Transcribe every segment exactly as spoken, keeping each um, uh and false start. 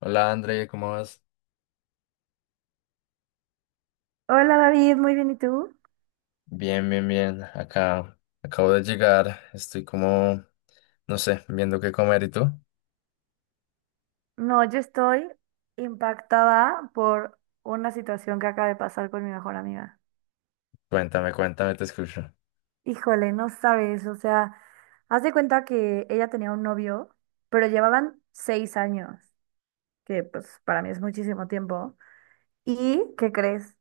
Hola André, ¿cómo vas? Hola David, muy bien, ¿y tú? Bien, bien, bien. Acá acabo de llegar. Estoy como, no sé, viendo qué comer. ¿Y tú? No, yo estoy impactada por una situación que acaba de pasar con mi mejor amiga. Cuéntame, cuéntame, te escucho. Híjole, no sabes, o sea, haz de cuenta que ella tenía un novio, pero llevaban seis años, que pues para mí es muchísimo tiempo. ¿Y qué crees?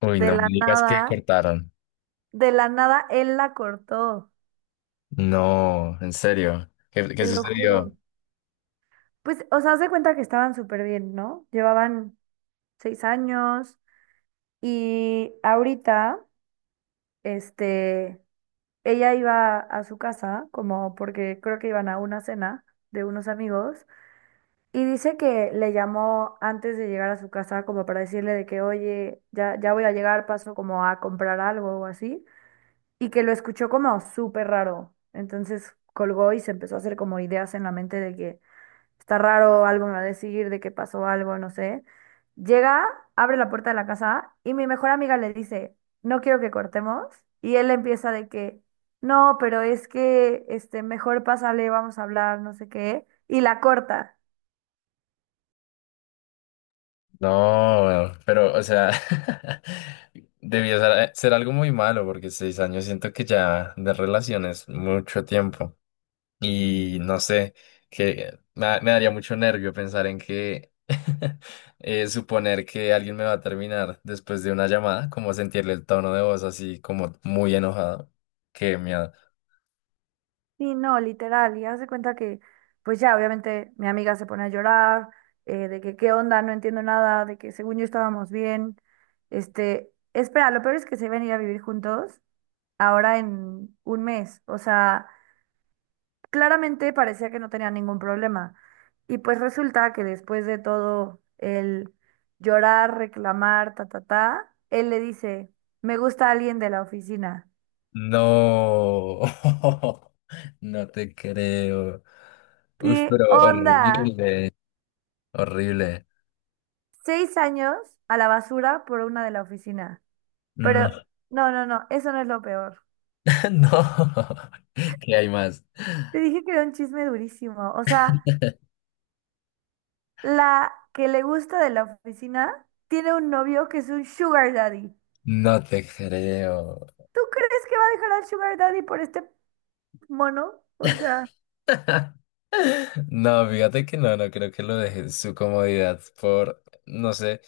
Uy, De no la me digas que nada, cortaron. de la nada él la cortó, No, en serio. ¿Qué, qué te lo juro. sucedió? Pues, o sea, haz de cuenta que estaban súper bien, ¿no? Llevaban seis años y ahorita, este, ella iba a su casa, como porque creo que iban a una cena de unos amigos, y dice que le llamó antes de llegar a su casa como para decirle de que, oye, ya, ya voy a llegar, paso como a comprar algo o así, y que lo escuchó como súper raro. Entonces colgó y se empezó a hacer como ideas en la mente de que está raro, algo me va a decir de que pasó algo, no sé. Llega, abre la puerta de la casa y mi mejor amiga le dice, no quiero que cortemos. Y él empieza de que, no, pero es que, este, mejor pásale, vamos a hablar, no sé qué. Y la corta. No, pero, o sea, debió ser, ser algo muy malo porque seis años siento que ya de relación es mucho tiempo. Y no sé, que me, da- me daría mucho nervio pensar en que eh, suponer que alguien me va a terminar después de una llamada, como sentirle el tono de voz así como muy enojado. Qué miedo. Y no, literal. Y hace cuenta que, pues ya, obviamente mi amiga se pone a llorar, eh, de que qué onda, no entiendo nada, de que según yo estábamos bien. Este, espera, lo peor es que se iban a ir a vivir juntos ahora en un mes. O sea, claramente parecía que no tenía ningún problema. Y pues resulta que después de todo el llorar, reclamar, ta, ta, ta, él le dice, me gusta alguien de la oficina. No, no te creo. Uy, ¿Qué pero onda? horrible, horrible. Seis años a la basura por una de la oficina. Pero No, no, no, no, eso no es lo peor. no. ¿Qué hay más? Te dije que era un chisme durísimo. O sea, la que le gusta de la oficina tiene un novio que es un sugar daddy. No te creo. ¿Tú crees que va a dejar al sugar daddy por este mono? O sea. No, fíjate que no, no creo que lo deje en su comodidad por, no sé,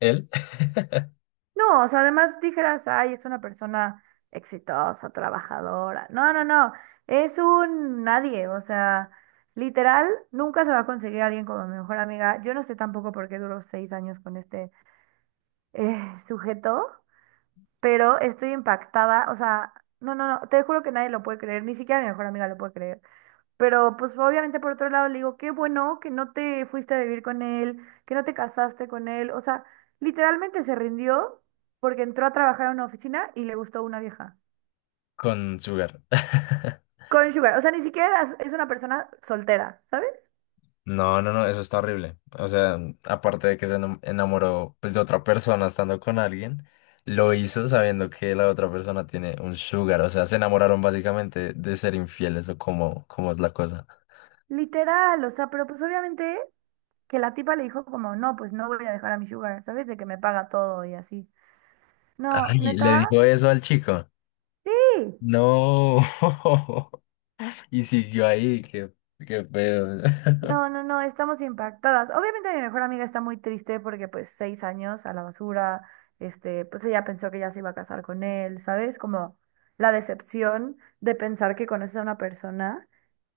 él No, o sea, además dijeras, ay, es una persona exitosa, trabajadora. No, no, no, es un nadie, o sea, literal, nunca se va a conseguir alguien como mi mejor amiga. Yo no sé tampoco por qué duró seis años con este eh, sujeto, pero estoy impactada, o sea, no, no, no, te juro que nadie lo puede creer, ni siquiera mi mejor amiga lo puede creer. Pero pues obviamente por otro lado le digo, qué bueno que no te fuiste a vivir con él, que no te casaste con él. O sea, literalmente se rindió porque entró a trabajar a una oficina y le gustó una vieja. con Sugar. Sugar, o sea, ni siquiera es es una persona soltera, ¿sabes? No, no, no, eso está horrible. O sea, aparte de que se enam- enamoró pues de otra persona estando con alguien, lo hizo sabiendo que la otra persona tiene un Sugar. O sea, se enamoraron básicamente de ser infieles o cómo, cómo es la cosa. Literal, o sea, pero pues obviamente que la tipa le dijo como, no, pues no voy a dejar a mi sugar, ¿sabes? De que me paga todo y así. No, Ay, le neta, dijo eso al chico. sí. No. Y siguió ahí, qué, qué pedo. No, no, no, estamos impactadas. Obviamente mi mejor amiga está muy triste porque pues seis años a la basura, este, pues ella pensó que ya se iba a casar con él, ¿sabes? Como la decepción de pensar que conoces a una persona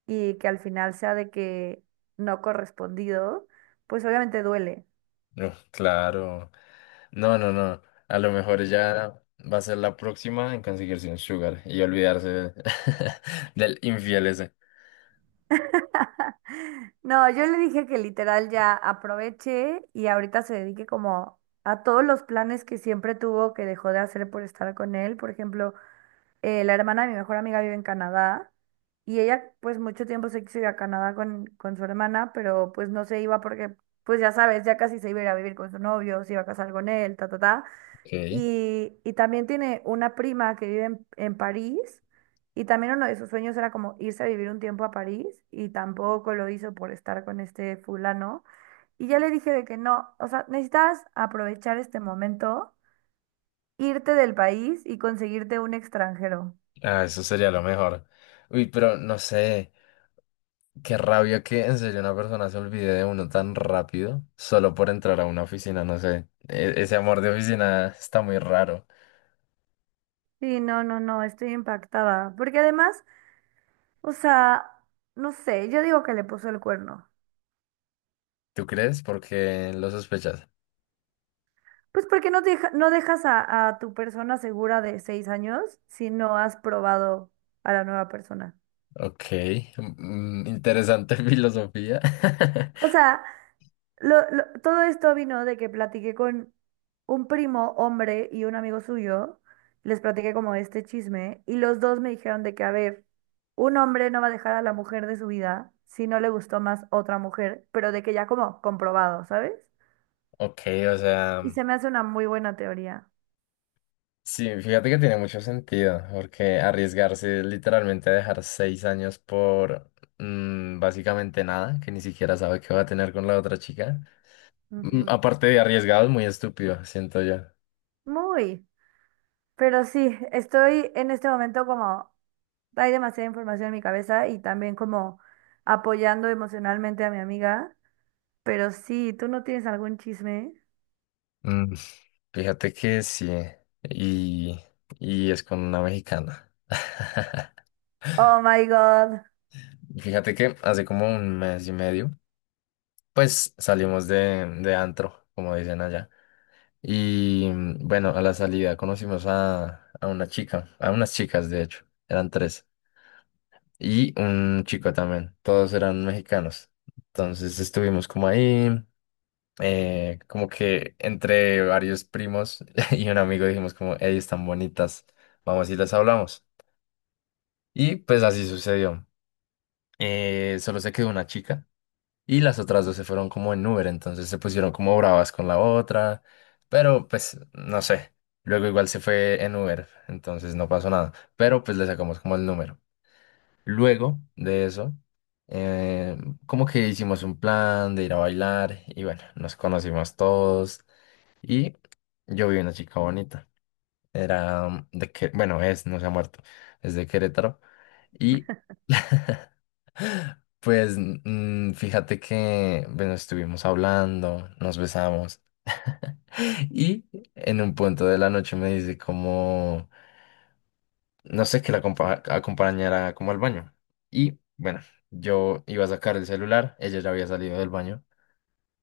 y que al final sea de que no correspondido, pues obviamente duele. Uf, claro. No, no, no. A lo mejor ella va a ser la próxima en conseguirse un sugar y olvidarse de- del infiel ese. No, yo le dije que literal ya aproveche y ahorita se dedique como a todos los planes que siempre tuvo que dejó de hacer por estar con él. Por ejemplo, eh, la hermana de mi mejor amiga vive en Canadá y ella pues mucho tiempo se quiso ir a Canadá con, con su hermana, pero pues no se iba porque pues ya sabes, ya casi se iba a ir a vivir con su novio, se iba a casar con él, ta, ta, ta. Ok. Y, y también tiene una prima que vive en, en París y también uno de sus sueños era como irse a vivir un tiempo a París y tampoco lo hizo por estar con este fulano. Y ya le dije de que no, o sea, necesitas aprovechar este momento, irte del país y conseguirte un extranjero. Ah, eso sería lo mejor. Uy, pero no sé. Qué rabia que en serio una persona se olvide de uno tan rápido solo por entrar a una oficina, no sé. E- ese amor de oficina está muy raro. Sí, no, no, no, estoy impactada. Porque además, o sea, no sé, yo digo que le puso el cuerno. ¿Tú crees? Porque lo sospechas. Pues porque no, deja- no dejas a, a tu persona segura de seis años si no has probado a la nueva persona. Ok. Mm, mm, interesante filosofía. O sea, lo- lo- todo esto vino de que platiqué con un primo hombre y un amigo suyo, les platiqué como este chisme y los dos me dijeron de que, a ver, un hombre no va a dejar a la mujer de su vida si no le gustó más otra mujer, pero de que ya como comprobado, ¿sabes? Ok, o Y sea. se me hace una muy buena teoría. Sí, fíjate que tiene mucho sentido, porque arriesgarse es literalmente a dejar seis años por mm, básicamente nada, que ni siquiera sabe qué va a tener con la otra chica, mm, Ujú. aparte de arriesgado, es muy estúpido, siento yo. Muy. Pero sí, estoy en este momento como, hay demasiada información en mi cabeza y también como apoyando emocionalmente a mi amiga. Pero sí, ¿tú no tienes algún chisme? Mm, Fíjate que sí, y, y es con una mexicana. Oh my God. Fíjate que hace como un mes y medio, pues salimos de, de antro, como dicen allá. Y mm, bueno, a la salida conocimos a, a una chica, a unas chicas de hecho, eran tres, y un chico también, todos eran mexicanos. Entonces estuvimos como ahí, eh, como que entre varios primos y un amigo dijimos como, hey, están bonitas, vamos y les hablamos. Y pues así sucedió. Eh, solo se quedó una chica. Y las otras dos se fueron como en Uber, entonces se pusieron como bravas con la otra, pero pues no sé. Luego igual se fue en Uber, entonces no pasó nada, pero pues le sacamos como el número. Luego de eso, eh, como que hicimos un plan de ir a bailar y bueno, nos conocimos todos y yo vi una chica bonita. Era de que, bueno, es, no se ha muerto, es de Querétaro y pues mm, fíjate que, bueno, estuvimos hablando, nos besamos. Y en un punto de la noche me dice como, no sé, que la acompa- acompañara como al baño. Y bueno, yo iba a sacar el celular, ella ya había salido del baño.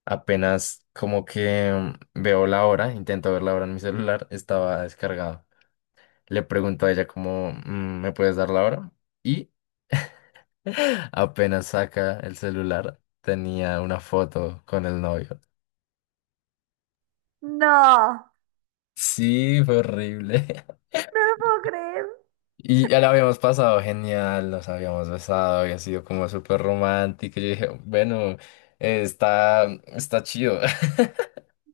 Apenas como que mm, veo la hora, intento ver la hora en mi celular, estaba descargado. Le pregunto a ella como, "Mm, ¿me puedes dar la hora?" Apenas saca el celular, tenía una foto con el novio. No, Sí, fue horrible. no lo puedo creer. Y ya la habíamos pasado genial, nos habíamos besado, había sido como súper romántico. Yo dije, bueno, eh, está, está chido.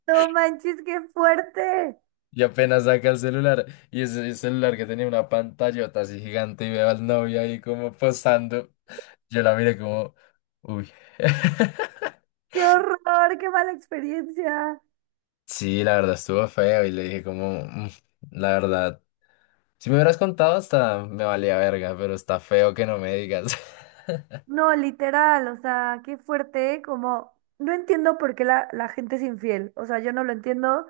No manches, qué fuerte. Y apenas saca el celular, y ese ese celular que tenía una pantallota así gigante, y veo al novio ahí como posando. Yo la miré como, uy. Qué horror, qué mala experiencia. Sí, la verdad estuvo feo, y le dije como, "Mm, la verdad, si me hubieras contado, hasta me valía verga, pero está feo que no me digas." No, literal, o sea, qué fuerte, como no entiendo por qué la, la gente es infiel, o sea, yo no lo entiendo,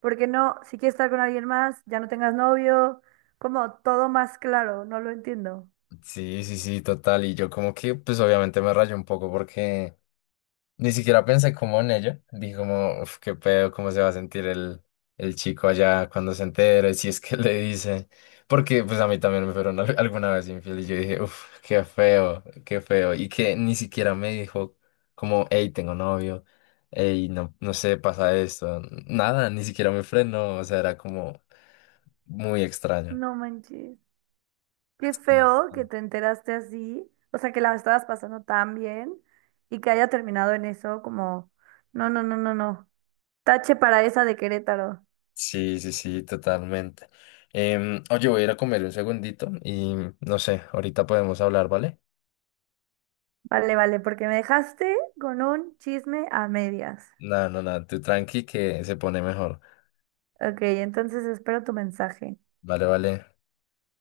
porque no, si quieres estar con alguien más, ya no tengas novio, como todo más claro, no lo entiendo. Sí, sí, sí, total. Y yo como que, pues obviamente me rayo un poco porque ni siquiera pensé como en ello. Dije como, uf, qué pedo, cómo se va a sentir el, el chico allá cuando se entere, si es que le dice. Porque pues a mí también me fueron al- alguna vez infiel y yo dije, uf, qué feo, qué feo. Y que ni siquiera me dijo como, hey, tengo novio, hey, no, no sé, pasa esto. Nada, ni siquiera me frenó. O sea, era como... muy extraño. No manches. Qué Sí. feo que te enteraste así, o sea, que la estabas pasando tan bien y que haya terminado en eso, como, no, no, no, no, no. Tache para esa de Querétaro. Sí, sí, sí, totalmente. Em, oye, voy a ir a comer un segundito y no sé, ahorita podemos hablar, ¿vale? Vale, vale, porque me dejaste con un chisme a medias. Nada, no, nada, tú tranqui que se pone mejor. Ok, entonces espero tu mensaje. Vale, vale.